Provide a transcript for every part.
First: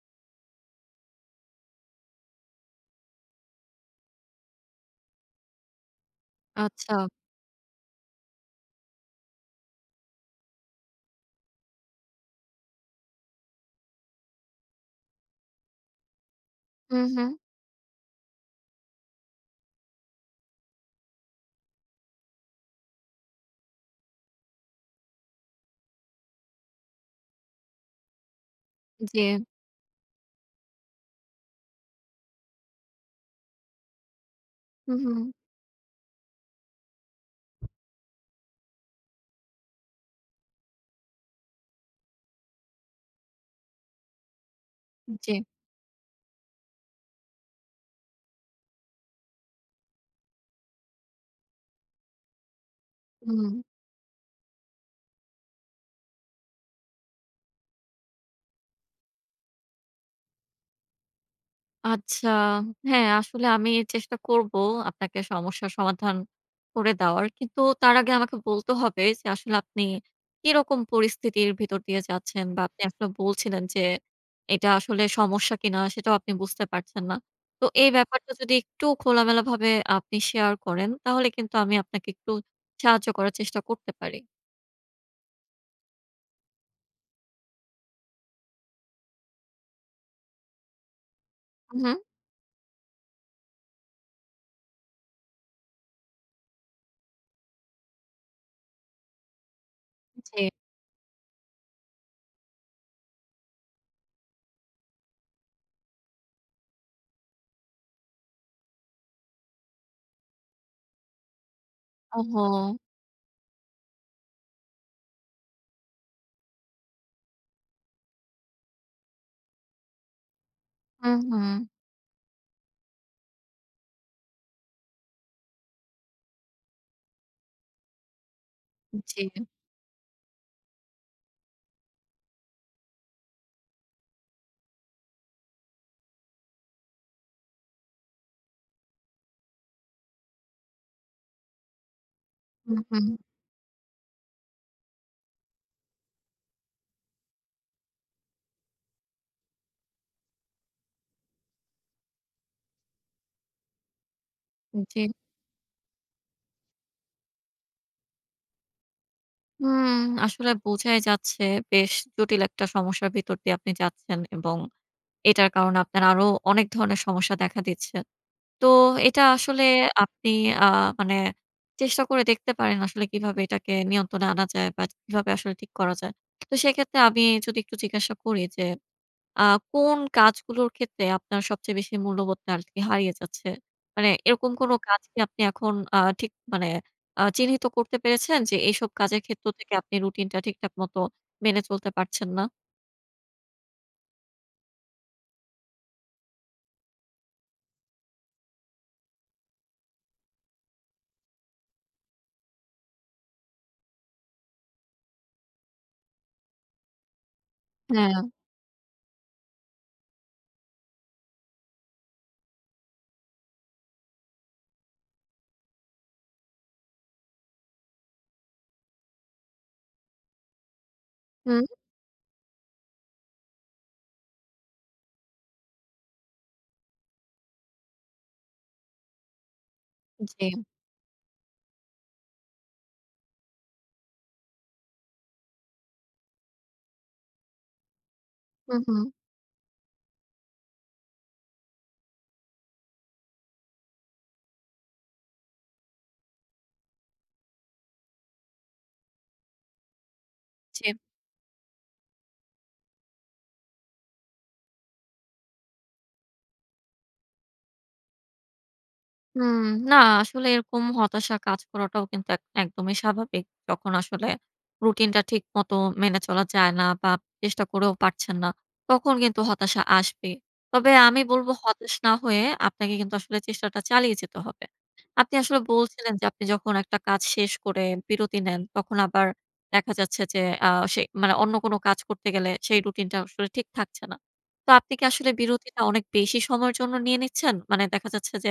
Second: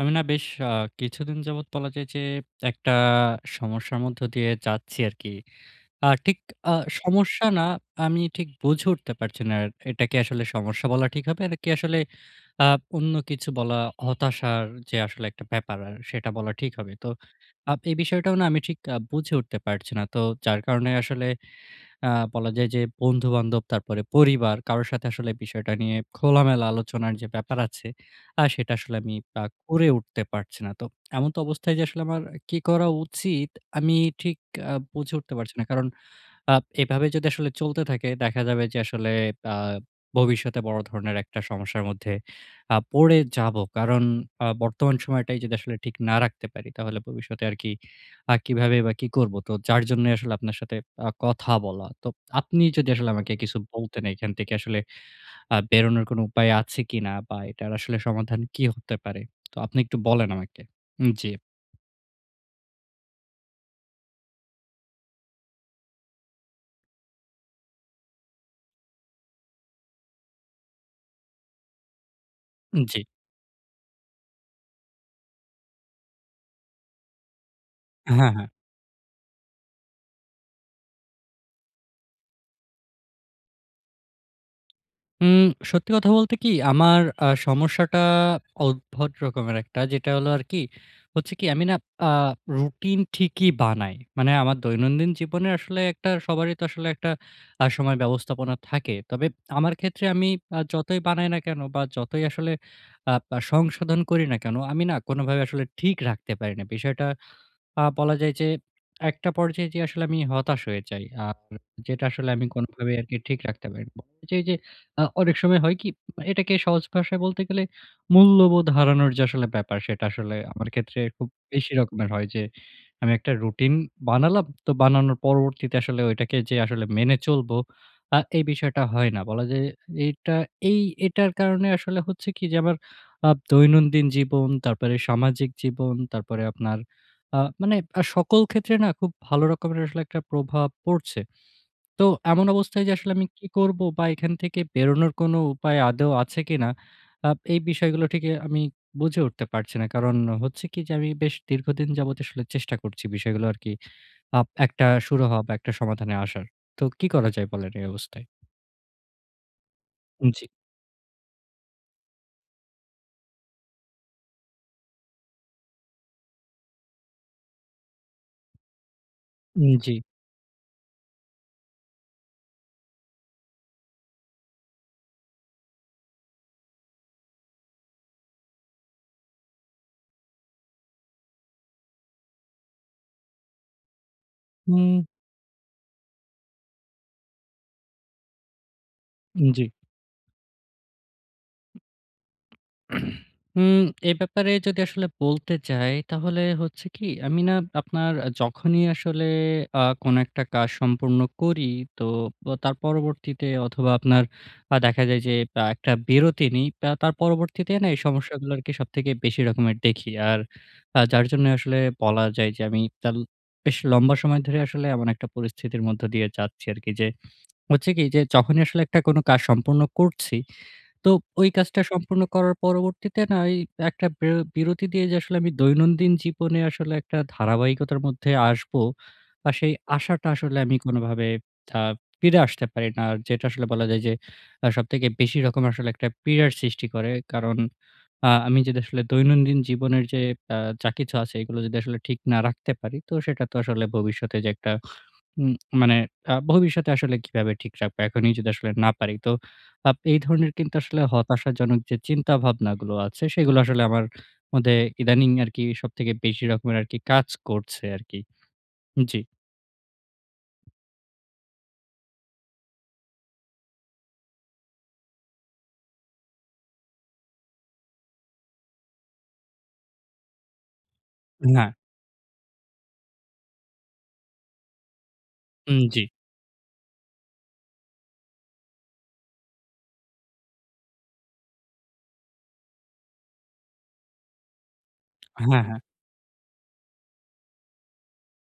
আমি না বেশ আ কিছুদিন যাবত বলা যায় যে, একটা সমস্যার মধ্য দিয়ে যাচ্ছি আর কি। আ ঠিক আ আচ্ছা। সমস্যা না আমি ঠিক বুঝে উঠতে পারছি না আর। এটা কি আসলে সমস্যা বলা ঠিক হবে? এটা কি আসলে আ অন্য কিছু বলা, হতাশার যে আসলে একটা ব্যাপার আর, সেটা বলা ঠিক হবে? হুম, তো হুম? আব এই বিষয়টাও না আমি ঠিক আ বুঝে উঠতে পারছি না। তো যার কারণে আসলে, আ বলা যায় যে, বন্ধু-বান্ধব তারপরে পরিবার, কারো সাথে আসলে বিষয়টা নিয়ে খোলামেলা আলোচনার যে ব্যাপার আছে, আ সেটা আসলে আমি ব জি। করে উঠতে পারছি না। তো, এমনতো অবস্থায় যে আসলে আমার কি করা উচিত? আমি ঠিক আ হুম, বুঝে হুম। উঠতে পারছি না কারণ আব এভাবে যদি চলতে থাকে দেখা যাবে যে আসলে, আ ভবিষ্যতে বড় ধরনের একটা সমস্যার মধ্যে আ পড়ে যাব কারণ আ বর্তমান সময়টাই জি। যদি আসলে ঠিক না রাখতে পারি, তাহলে ভবিষ্যতে আর কি, আর কিভাবেই বা কি করব? তো যার জন্যই আসলে আপনার সাথে আ কথা বলা। তো, আপনি যদি আসলে আমাকে হু কিছু হুম। বলতেন এখান থেকে আসলে আ বেরোনোর কোন উপায় আছে কি না বা এটার আসলে সমাধান কি হতে পারে? তো, আপনি একটু বলেন আমাকে। হুম, জি। আচ্ছা। হ্যাঁ, আসলে এ আমি চেষ্টা করব, আপনাকে সমস্যার সমাধান করে দেওয়ার। কিন্তু তার আগে আমাকে বলতে হবে যে, আসলে আপনি কি রকম পরিস্থিতির ভিতর দিয়ে যাচ্ছেন বা আপনি উম জি। আসলে বলছিলেন যে, এটা আসলে সমস্যা কি না সেটাও আপনি বুঝতে পারছেন না। তো এই হ্যাঁ, ব্যাপারটা হ্যাঁ। যদি একটু খোলামেলাভাবে আপনি শেয়ার করেন, তাহলে কিন্তু আমি আপনাকে একটু সাহায্য করার চেষ্টা করতে পারি। উম সত্যি কথা বলতে কি? আমার আ সমস্যাটা উদ্ভট রকমের একটা, যেটা হলো আরকি হচ্ছে কি আমি না হু, হু। আ রুটিন ঠিকই বানাই। মানে আমার দৈনন্দিন জীবনে আসলে একটা সবারই তো আসলে একটা আ সময় ব্যবস্থাপনা থাকে। তবে এপ আমার ক্ষেত্রে আমি জি। আ যতই বানাই না কেন বা, যতই আসলে আপ আ সংশোধন করি না কেন, আমি না কোনভাবে আসলে ঠিক রাখতে পারি না। বিষয়টা আ বলা যায় যে, একটা পর্যায়ে যেয়ে আসলে আমি হতাশ হয়ে যাই। আপ এ যেটা আসলে আমি ওহহো! কোনভাবেই আরকি আপনি ঠিক রাখতে পারি না। বা এইযে এইযে যে আ অনেক সময় হয় কি? উম আ এটাকে সহজ ভাষায় বলতে গেলে, মূল্যবোধ হারানোর যে আসলে ব্যাপার, সেটা আসলে আমার ক্ষেত্রে হু, খুব হু। বেশি রকমের হয় যে, আমি একটা রুটিন বানালাম, তো বানানোর পরবর্তীতে আসলে ওইটাকে যে আসলে মেনে চলবো, আ এই বিষয়টা উ হয় না। জি। বলা যায় এটা এই এটার কারণে আসলে হচ্ছে কি যে আমার আপ দৈনন্দিন জীবন, তারপরে সামাজিক জীবন, তারপরে আপনার আ মানে আ সকল ক্ষেত্রে না খুব ভালো রকমের আসলে একটা প্রভাব পড়ছে। তো এমন হু, অবস্থায় যে আসলে হু। আমি কি করবো বা, এখান থেকে বেরোনোর কোন উপায় আদৌ আছে কিনা? আপ এই বিষয়গুলো ঠিকই আমি বুঝে উঠতে পারছি না। কারণ হচ্ছে কি যে, আমি বেশ দীর্ঘদিন যাবৎই আসলে চেষ্টা করছি বিষয়গুলো আরকি আপ উ একটা জি। সুরাহা বা, একটা সমাধানে আসার। তো কি করা যায় বলেন এই অবস্থায়? হুম। জি। আসলে বোঝাই যাচ্ছে বেশ জটিল একটা সমস্যার ভিতর দিয়ে আপনি যাচ্ছেন। এবং এটার কারণে আপনার আরো অনেক ধরনের সমস্যা দেখা দিচ্ছে। তো, এটা আসলে উম জি। আপনি আ মানে চেষ্টা করে দেখতে পারেন আসলে কীভাবে এটাকে নিয়ন্ত্রণে আনা যায় বা, কিভাবে আসলে ঠিক করা যায়। তো সেক্ষেত্রে আমি যদি একটু জিজ্ঞাসা করি যে, আ কোন কাজগুলোর ক্ষেত্রে আপনার সবচেয়ে বেশি মূল্যবোধটা আরকি হারিয়ে যাচ্ছে? মানে এরকম কোন কাজ হুম। কি আপনি এখন আ ঠিক মানে আ চিহ্নিত করতে পেরেছেন যে এইসব কাজের ক্ষেত্র উম জি। থেকে আপনি রুটিনটা ঠিকঠাক মত মেনে চলতে পারছেন না? হুম, এ ব্যাপারে যদি আসলে বলতে যাই, তাহলে হচ্ছে কি আমি না আপনার যখনই আসলে আ কোন একটা কাজ সম্পূর্ণ করি, তো বা তার পরবর্তীতে অথবা, আপনার আ দেখা যায় যে আ একটা বিরতি নেই। বা, তার পরবর্তীতে এই হ্যাঁ। সমস্যাগুলোকে সবথেকে বেশি রকমের দেখি। আর আ যার জন্য আসলে বলা যায় যে, আমি তাল বেশ লম্বা সময় ধরে আসলে এমন একটা পরিস্থিতির মধ্য দিয়ে যাচ্ছি আরকি। যে হচ্ছে কি যে, যখনই আসলে একটা কাজ সম্পূর্ণ করছি, তো ওই হুম। কাজটা সম্পূর্ণ করার পরবর্তীতে না ওই একটা বের বিরতি দিয়ে যে আসলে আমি দৈনন্দিন জীবনে আসলে একটা ধারাবাহিকতার মধ্যে আসবো। আর সেই আসাটা আসলে জি। আমি কোনভাবে আ ফিরে আসতে পারি না। আর যেটা আসলে বলা যায় যে আ সবথেকে বেশি রকম আসলে একটা পীড়ার সৃষ্টি করে। কারণ, আ আমি হু, যদি আসলে হু। দৈনন্দিন জীবনের যে, আ যা কিছু আছে এগুলো যদি আসলে ঠিক না রাখতে পারি, তো সেটা তো আসলে ভবিষ্যতে যে একটা উম মানে আ ভবিষ্যতে আসলে কীভাবে ঠিক রাখবো, এখনই যদি আসলে না পারি। তো আপ এই ধরনের কিন্তু জি। আসলে হতাশাজনক যে চিন্তাভাবনাগুলো আছে, সেগুলো আসলে আমার মধ্যে ইদানিং আরকি সবথেকে বেশি রকমের আরকি কাজ করছে আরকি। জি। হুম। না আসলে এরকম হতাশা কাজ করাটাও কিন্তু এক একদমই স্বাভাবিক। তখন আসলে রুটিনটা ঠিক মত মেনে চলা যায় না বা, চেষ্টা করেও পারছেন না। তখন কিন্তু হতাশা আসবে। তবে আমি বলবো না। হতাশ না হয়ে আপনাকে কিন্তু আসলে চেষ্টাটা চালিয়ে যেতে হবে। আপনি আসলে উম জি। বলছিলেন যে, আপনি যখন ১ কাজ শেষ করে বিরতি নেন, তখন আবার দেখা যাচ্ছে যে আ সে মানে অন্য কোন কাজ করতে গেলে সেই রুটিনটাও আসলে ঠিক থাকছে না। তো আপনি কি আসলে হ্যাঁ, হ্যাঁ। বিরতিটা অনেক বেশি সময়ের জন্য নিয়ে নিচ্ছেন? মানে দেখা যাচ্ছে যে,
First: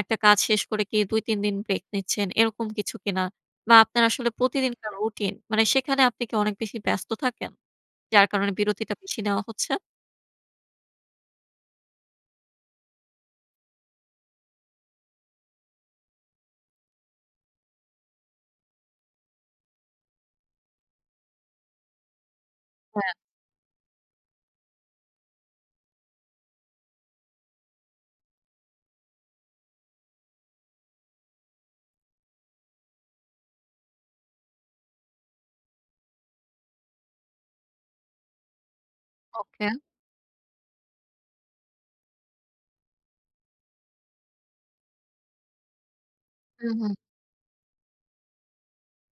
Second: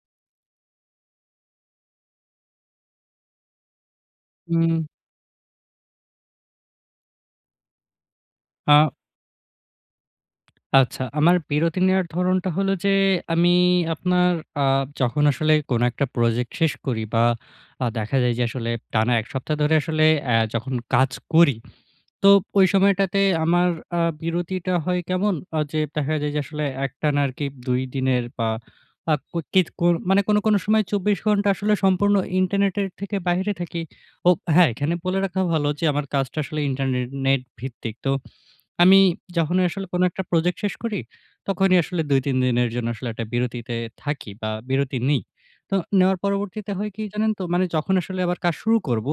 ১ কাজ শেষ করে কি ২-৩ দিন ব্রেক নিচ্ছেন, এরকম কিছু কিনা? বা, আপনার আসলে হুম। প্রতিদিনকার রুটিন মানে, সেখানে আপনি কি অনেক বেশি ব্যস্ত থাকেন? যার কারণে আ বিরতিটা বেশি নেওয়া হচ্ছে? আচ্ছা, আমার বিরতি নেওয়ার ধরণটা হলো যে, আমি আপনার আ যখন আসলে কোন একটা প্রজেক্ট শেষ করি। বা আ দেখা যায় যে আসলে টানা ১ সপ্তাহ ধরে আসলে অ্যা যখন কাজ করি। তো, ওই হ্যাঁ। সময়টাতে আমার আ বিরতিটা হয় কেমন? আ যে দেখা যায় যে, আসলে একটানা আরকি ২ দিনের বা আ কুত কিত কুর মানে কোন, কোন সময় ২৪ ঘন্টা আসলে সম্পূর্ণ ইন্টারনেটের থেকে বাহিরে থাকি। ও হ্যাঁ এখানে বলে রাখা ভালো যে, আমার কাজটা আসলে ইন্টারনে-নেট ভিত্তিক তো, আমি যখনই ওকে। আসলে কোন একটা প্রজেক্ট শেষ করি, তখনই আসলে ২ ৩ দিনের জন্য আসলে একটা বিরতিতে থাকি বা বিরতি নিই। তো নেওয়ার পরবর্তীতে হুম, হয় হুম। কী জানেন তো? মানে যখন আসলে আবার কাজ শুরু করবো,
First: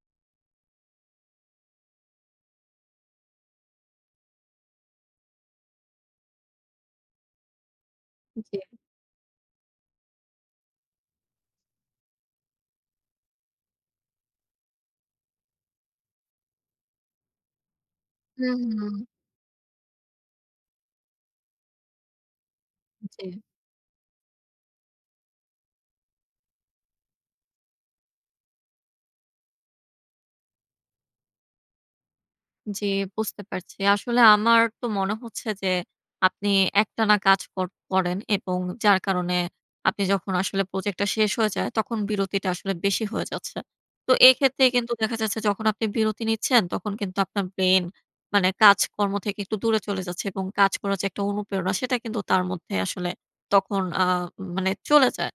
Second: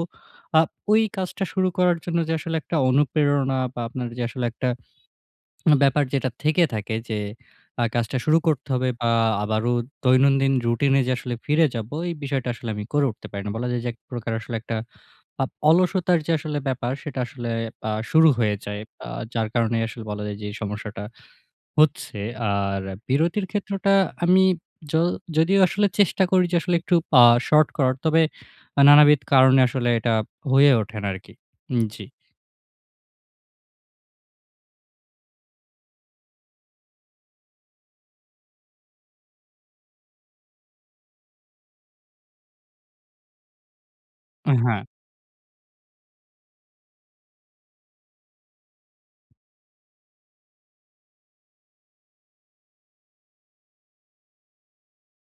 আ ওই কাজটা শুরু করার জন্য যে আসলে একটা অনুপ্রেরণা বা আপনার যে, আসলে একটা ব্যাপার যেটা থেকে থাকে যে, আ কাজটা শুরু জি। করতে হবে। বা আবারও দৈনন্দিন রুটিনে যে আসলে ফিরে যাবো। এই বিষয়টা আসলে আমি করে উঠতে পারি না। বলা যায় যে এক প্রকার আসলে একটা আ অলসতার যে আসলে ব্যাপার সেটা আসলে আ শুরু হয়ে হুম, যায়। হুম। আ যার কারণে আসলে বলা যায় যে এই সমস্যাটা হচ্ছে। আর জি। বিরতির ক্ষেত্রটা আমি য যদিও আসলে চেষ্টা করি যে, আসলে একটু আ শর্ট করার তবে আ নানাবিধ কারণে আসলে এটা হয়ে ওঠে না আরকি হুম, জি। জি। বুঝতে পারছি। আসলে আমার তো মনে হচ্ছে যে, আপনি একটানা কাজ কর করেন এবং যার কারণে আপনি যখন আসলে প্রজেক্টটা শেষ হয়ে যায়, তখন বিরতিটা আসলে বেশি হয়ে যাচ্ছে। তো এ এক্ষেত্রে হ্যাঁ। কিন্তু দেখা যাচ্ছে যখন আপনি বিরতি নিচ্ছেন, তখন কিন্তু আপনার ব্রেইন মানে কাজকর্ম থেকে একটু দূরে চলে যাচ্ছে এবং কাজ করার যে একটা অনুপ্রেরণা, সেটা কিন্তু তার মধ্যে আসলে তখন আ মানে চলে যায়।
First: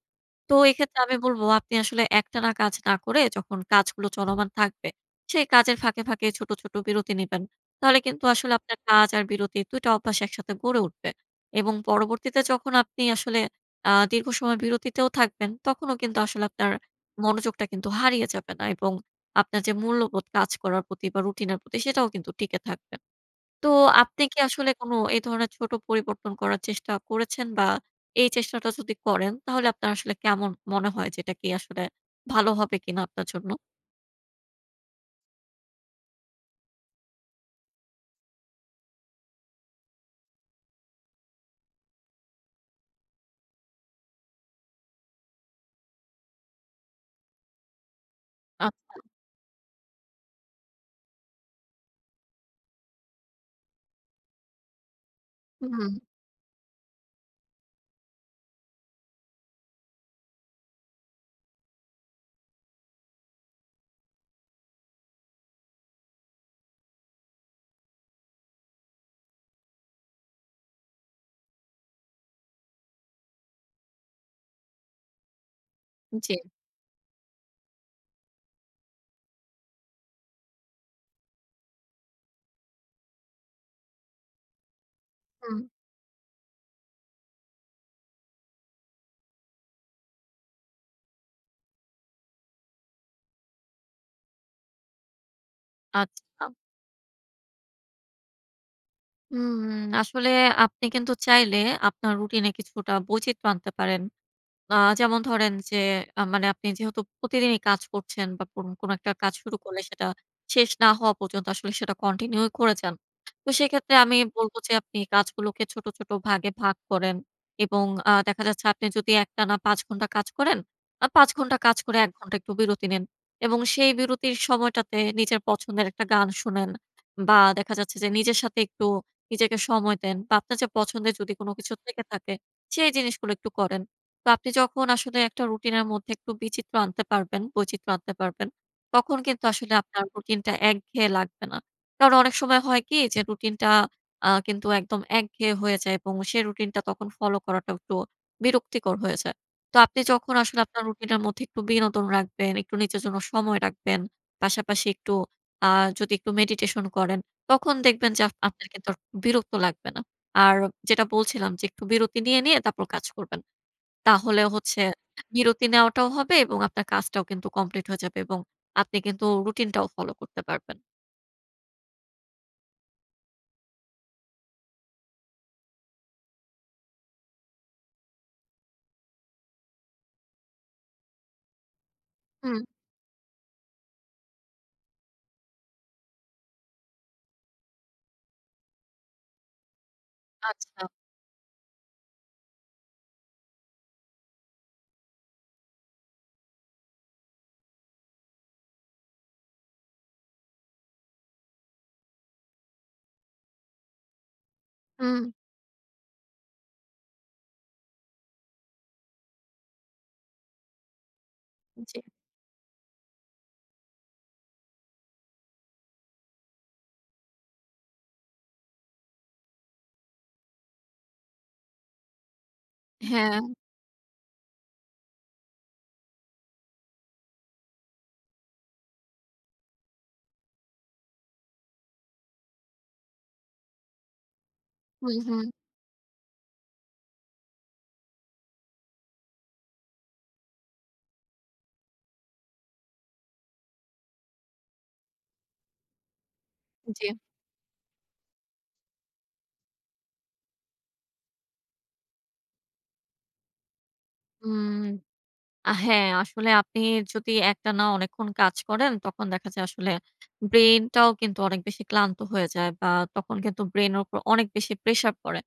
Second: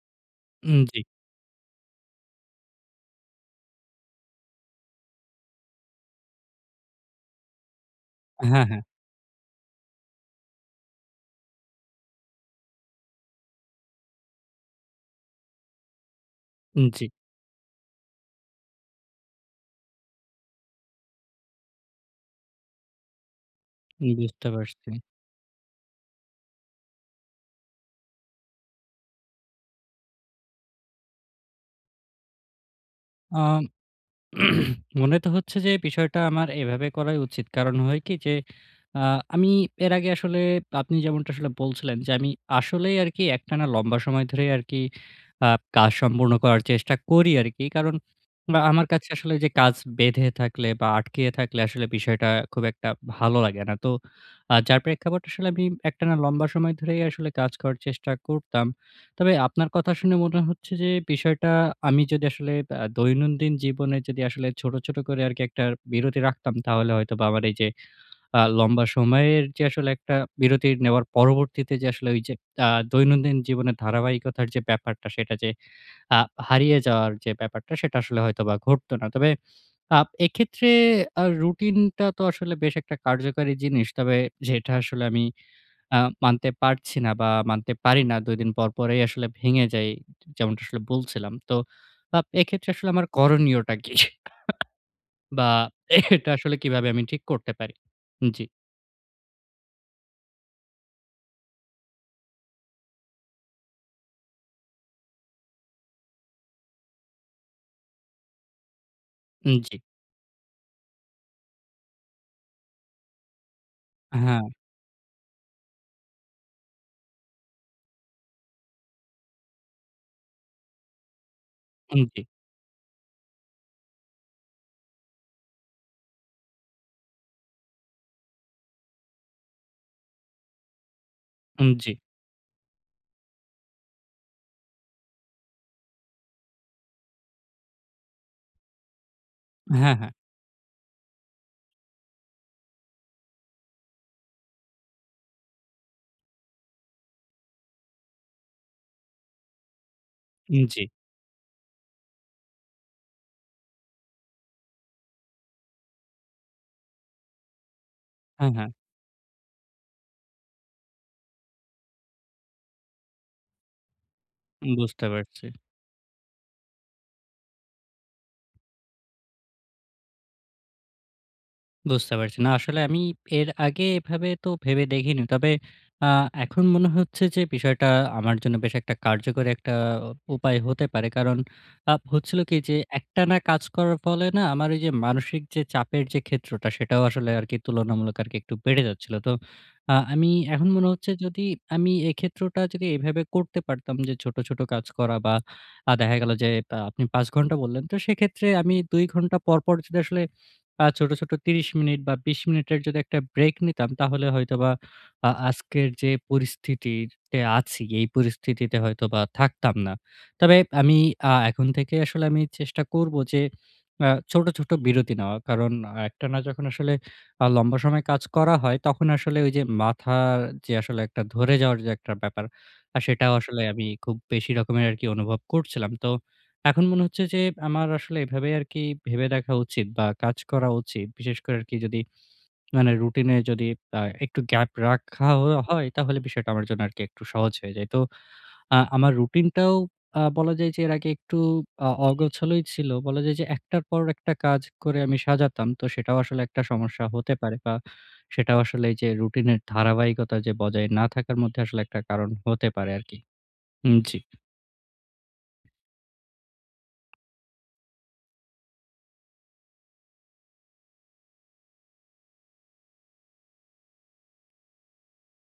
তো উম এক্ষেত্রে জি। আমি বলবো আপনি আসলে একটানা কাজ না করে, যখন কাজগুলো চলমান থাকবে, সেই কাজের ফাঁকে, ফাঁকে ছোট, ছোট বিরতি নিবেন। তাহলে কিন্তু আসলে হ্যাঁ, আপনার হ্যাঁ। কাজ আর বিরতির ২ অভ্যাস একসাথে গড়ে উঠবে এবং পরবর্তীতে যখন আপনি আসলে আ দীর্ঘসময় বিরতিতেও থাকবেন, তখনও কিন্তু আসলে আপনার উম জি। মনোযোগটা কিন্তু হারিয়ে যাবে না এবং আপনার যে মূল্যবোধ কাজ করার প্রতি বা, রুটিনের প্রতি, সেটাও কিন্তু টিকে থাকবে। তো উম আপনি কি বুঝতে আসলে পারছি। কোন এ ধরনের ছোট পরিবর্তন করার চেষ্টা করেছেন? বা, এই চেষ্টাটা যদি করেন, তাহলে আপনার আসলে কেমন মনে হয় যে, এটা কি আসলে ভালো হবে কিনা আপনার জন্য? আম মনে তো হচ্ছে যে বিষয়টা আমার এভাবে করাই উচিত। কারণ হয় কি যে, আ আমি এর আগে আসলে আপনি যেমনটা বলছিলেন যে, আমি আসলেই আরকি একটানা লম্বা সময় ধরেই আরকি আপ কাজ সম্পূর্ণ করার চেষ্টা করি আরকি। কারণ, বা আমার আচ্ছা। কাছে আসলে যে কাজ বেঁধে থাকলে বা, আটকিয়ে থাকলে আসলে বিষয়টা খুব একটা ভালো লাগে না। তো আ যার প্রেক্ষাপট আসলে আমি হুম। একটানা লম্বা সময় ধরেই আসলে কাজ করার চেষ্টা করতাম। তবে আপনার কথা শুনে মনে হচ্ছে যে বিষয়টা আমি যদি আসলে আ দৈনন্দিন জীবনে যদি আসলে ছোট, ছোট করে আরকি একটা বিরতি রাখতাম, তাহলে হয়তোবা আমার এইযে আ লম্বা সময়ের যে আসলে একটা বিরতি নেওয়ার পরবর্তীতে যে আসলে ঐযে আ দৈনন্দিন জীবনের ধারাবাহিকতার যে ব্যাপারটা, সেটা যে আ জি। হারিয়ে যাওয়ার যে ব্যাপারটা, সেটা আসলে হয়তোবা ঘটতো না। তবে আ এক্ষেত্রে আ রুটিনটা তো আসলে বেশ একটা কার্যকারী জিনিস। তবে যেটা আসলে আমি হুম। আ মানতে পারছি না বা, মানতে পারি না। ২ দিন পরপরেই আসলে ভেঙে যাই, যেমনটা আসলে বলছিলাম। তো আ এক্ষেত্রে আসলে আমার করণীয়টা কী? বা এটা আচ্ছা। আসলে কিভাবে আমি ঠিক করতে পারি? হু, জি। উম আসলে আপনি কিন্তু চাইলে, আপনার রুটিন এ কিছুটা বৈচিত্র্য আনতে পারেন। আ যেমন ধরেন যে, আ মানে আপনি যেহেতু প্রতিদিনই কাজ করছেন বা কোন না কোন একটা কাজ শুরু উম, জি। করলে সেটা, শেষ না হওয়া পর্যন্ত আসলে সেটা কন্টিনিউ করে যান। তো সেক্ষেত্রে আমি হ্যাঁ। বলব যে, আপনি কাজগুলোকে ছোট, ছোট ভাগে ভাগ করেন এবং আ দেখা যাচ্ছে আপনি যদি একটানা ৫ ঘন্টা কাজ করেন? আ ৫ ঘন্টা কাজ করে, হুম, ১ জি। ঘন্টা একটু বিরতি নিন এবং সেই বিরতির সময়টাতে নিজের পছন্দের একটা গান শোনেন বা দেখা যাচ্ছে যে, নিজের সাথে একটু নিজেকে সময় দেন বা আপনার যে পছন্দের যদি কোন হুম, কিছু জি। থেকে থাকে, সেই জিনিসগুলো একটু করেন। তো, আপনি যখন আসলে একটা রুটিনের মধ্যে একটু বিচিত্র আনতে পারবেন বৈচিত্র্য আনতে পারবেন। তখন কিন্তু আসলে হ্যাঁ, আপনার হ্যাঁ। রুটিনটা একঘেয়ে লাগবে না। কারণ অনেক সময় হয় কি যে, রুটিনটা আ কিন্তু একদম একঘেয়ে হয়ে যায় এবং সেই রুটিন টা তখন ফলো করাটা একটু বিরক্তিকর হয়ে যায়। তো আপনি যখন আসলে উম, আপনার জি। রুটিনের মধ্যে একটু বিনোদন রাখবেন, একটু নিজের জন্য সময় রাখবেন। পাশাপাশি একটু, আ যদি একটু মেডিটেশন করেন, তখন দেখবেন যে আপ হ্যাঁ, আপনার হ্যাঁ। কিন্তু আর বিরক্ত লাগবে না। আর যেটা বলছিলাম যে, একটু বিরতি নিয়ে, নিয়ে তারপর কাজ করবেন। তাহলে উম, হচ্ছে বুঝতে পারছি। বিরতি নেওয়াটাও হবে এবং আপনার কাজটাও কিন্তু কমপ্লিট হয়ে যাবে এবং আপনি কিন্তু রুটিনটাও ফলো করতে পারবেন। বুঝতে পারছি। না, আসলে আমি এর আগে এভাবে তো ভেবে দেখিনি। তবে আ এখন মনে হচ্ছে যে বিষয়টা আমার জন্য বেশ একটা কার্যকর একটা উপায় হতে পারে। কারণ আ হচ্ছিল কি হুম। যে, একটানা কাজ করার ফলে না আমার ওইযে মানসিক যে চাপের যে ক্ষেত্রটা সেটাও আসলে আরকি তুলনামূলক আরকি বেড়ে যাচ্ছিল। তো আ আমি এখন আচ্ছা। মনে হচ্ছে যদি আমি এক্ষেত্রটা যদি এভাবে করতে পারতাম যে, ছোট, ছোট কাজ করা বা আ দেখা গেল যে আ আপনি ৫ ঘন্টা বললেন। তো সেক্ষেত্রে আমি ২ ঘন্টা পর, পর যদি আসলে আ ছোট, ছোট ৩০ মিনিট বা ২০ মিনিটের যদি একটা ব্রেক নিতাম। তাহলে হয়তোবা আ হুম। আজকের যে পরিস্থিতিতে আছি, এই পরিস্থিতিতে হয়তোবা থাকতাম না। তবে আমি আ এখন থেকে জি। আসলে আমি চেষ্টা করবো যে, আ ছোট, ছোট বিরতি নেওয়া। কারণ একটানা যখন আসলে আ লম্বা সময় কাজ করা হয় তখন আসলে ওই যে মাথার যে আসলে ধরে যাওয়ার একটা ব্যাপার আ সেটাও হ্যাঁ। আসলে আমি খুব বেশি রকমের আরকি অনুভব করছিলাম। তো এখন মনে হচ্ছে যে আমার আসলে এভাবে আরকি ভেবে দেখা উচিত বা কাজ করা উচিত। বিশেষ করে আরকি যদি মানে রুটিনে যদি আ একটু গ্যাপ হু, রাখা হ হু। হয়। তাহলে বিষয়টা আমার জন্য আর একটু সহজ হয়ে যায়। তো আ আমার রুটিনটাও আ বলা যায় যে, এর আগে একটু আ অগোছালই ছিলো। বলা যায় যে, একটার পর একটা কাজ করে আমি সাজাতাম। তো সেটাও আসলে একটা সমস্যা জি। হতে পারে বা সেটাও আসলে এইযে, রুটিনের ধারাবাহিকতা যে বজায় না থাকার মধ্যে আসলে একটা কারণ হতে পারে আরকি। হুম, জি। হুম। আ হ্যাঁ, আসলে আপনি যদি একটানা অনেকক্ষণ কাজ করেন তখন দেখা যায় আসলে ব্রেইনটাও কিন্তু অনেক বেশি ক্লান্ত হয়ে যায়। বা তখন কিন্তু ব্রেইনের উপর অনেক বেশি প্রেশার পড়ে।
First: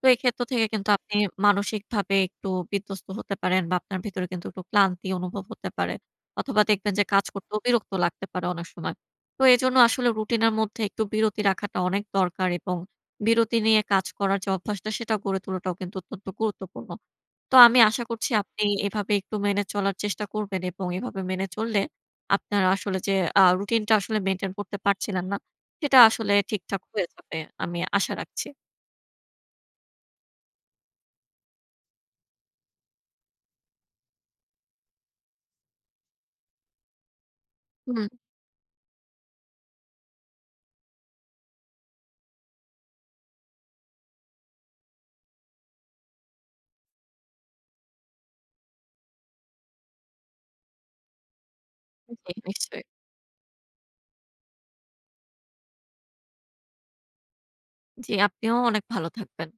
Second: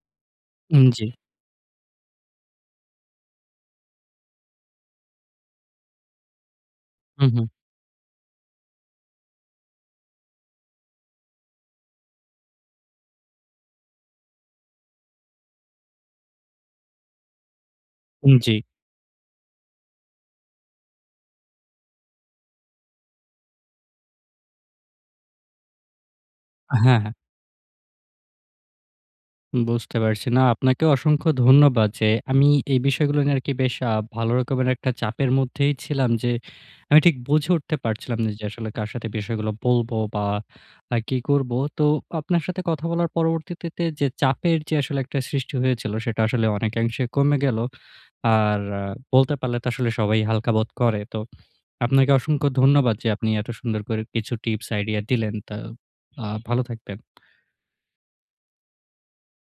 তো এই ক্ষেত্র থেকে হুম, কিন্তু জি। আপনি মানসিকভাবে একটু বিধ্বস্ত হতে পারেন বা আপনার ভেতরে কিন্তু একটু ক্লান্তি অনুভব হতে পারে। অথবা দেখবেন যে কাজ হু, হু। করতেও বিরক্ত লাগতে পারে অনেক সময়। তো এজন্য আসলে রুটিনের মধ্যে একটু বিরতি রাখাটা অনেক দরকার এবং বিরতি নিয়ে কাজ করার যে অভ্যাসটা সেটা গড়ে তোলাটাও কিন্তু অত্যন্ত গুরুত্বপূর্ণ। তো আমি আশা করছি হুম, জি। আপনি এভাবে একটু মেনে চলার চেষ্টা করবেন এবং এভাবে মেনে চললে আপনার আসলে যে, আ রুটিনটা আসলে মেইনটেইন করতে পারছিলেন না, সেটা আসলে হ্যাঁ, ঠিকঠাক হয়ে হ্যাঁ। যাবে। আমি আশা রাখছি। বুঝতে পারছি। না, আপনাকেও অসংখ্য ধন্যবাদ যে, আমি এই বিষয়গুলো নিয়ে আরকি বেশ আ ভালো রকমের একটা চাপের মধ্যেই ছিলাম। যে আমি ঠিক বুঝে উঠতে হুম। পারছিলাম না যে, আসলে কার সাথে বিষয়গুলো বলবো বা আ কি করবো। তো আপনার সাথে কথা বলার পরবর্তীতে তে চাপের যে আসলে একটা সৃষ্টি হয়েছিল সেটা আসলে অনেকাংশে কমে গেলো। আর বলতে পারলে তো আসলে সবাই হালকা বোধ করে। তো আপনাকে জি, অসংখ্য নিশ্চয়ই। ধন্যবাদ যে আপনি এত সুন্দর করে কিছু টিপস আইডিয়া দিলেন। তো আ ভালো থাকবেন। জি, আপনিও অনেক ভালো থাকবেন।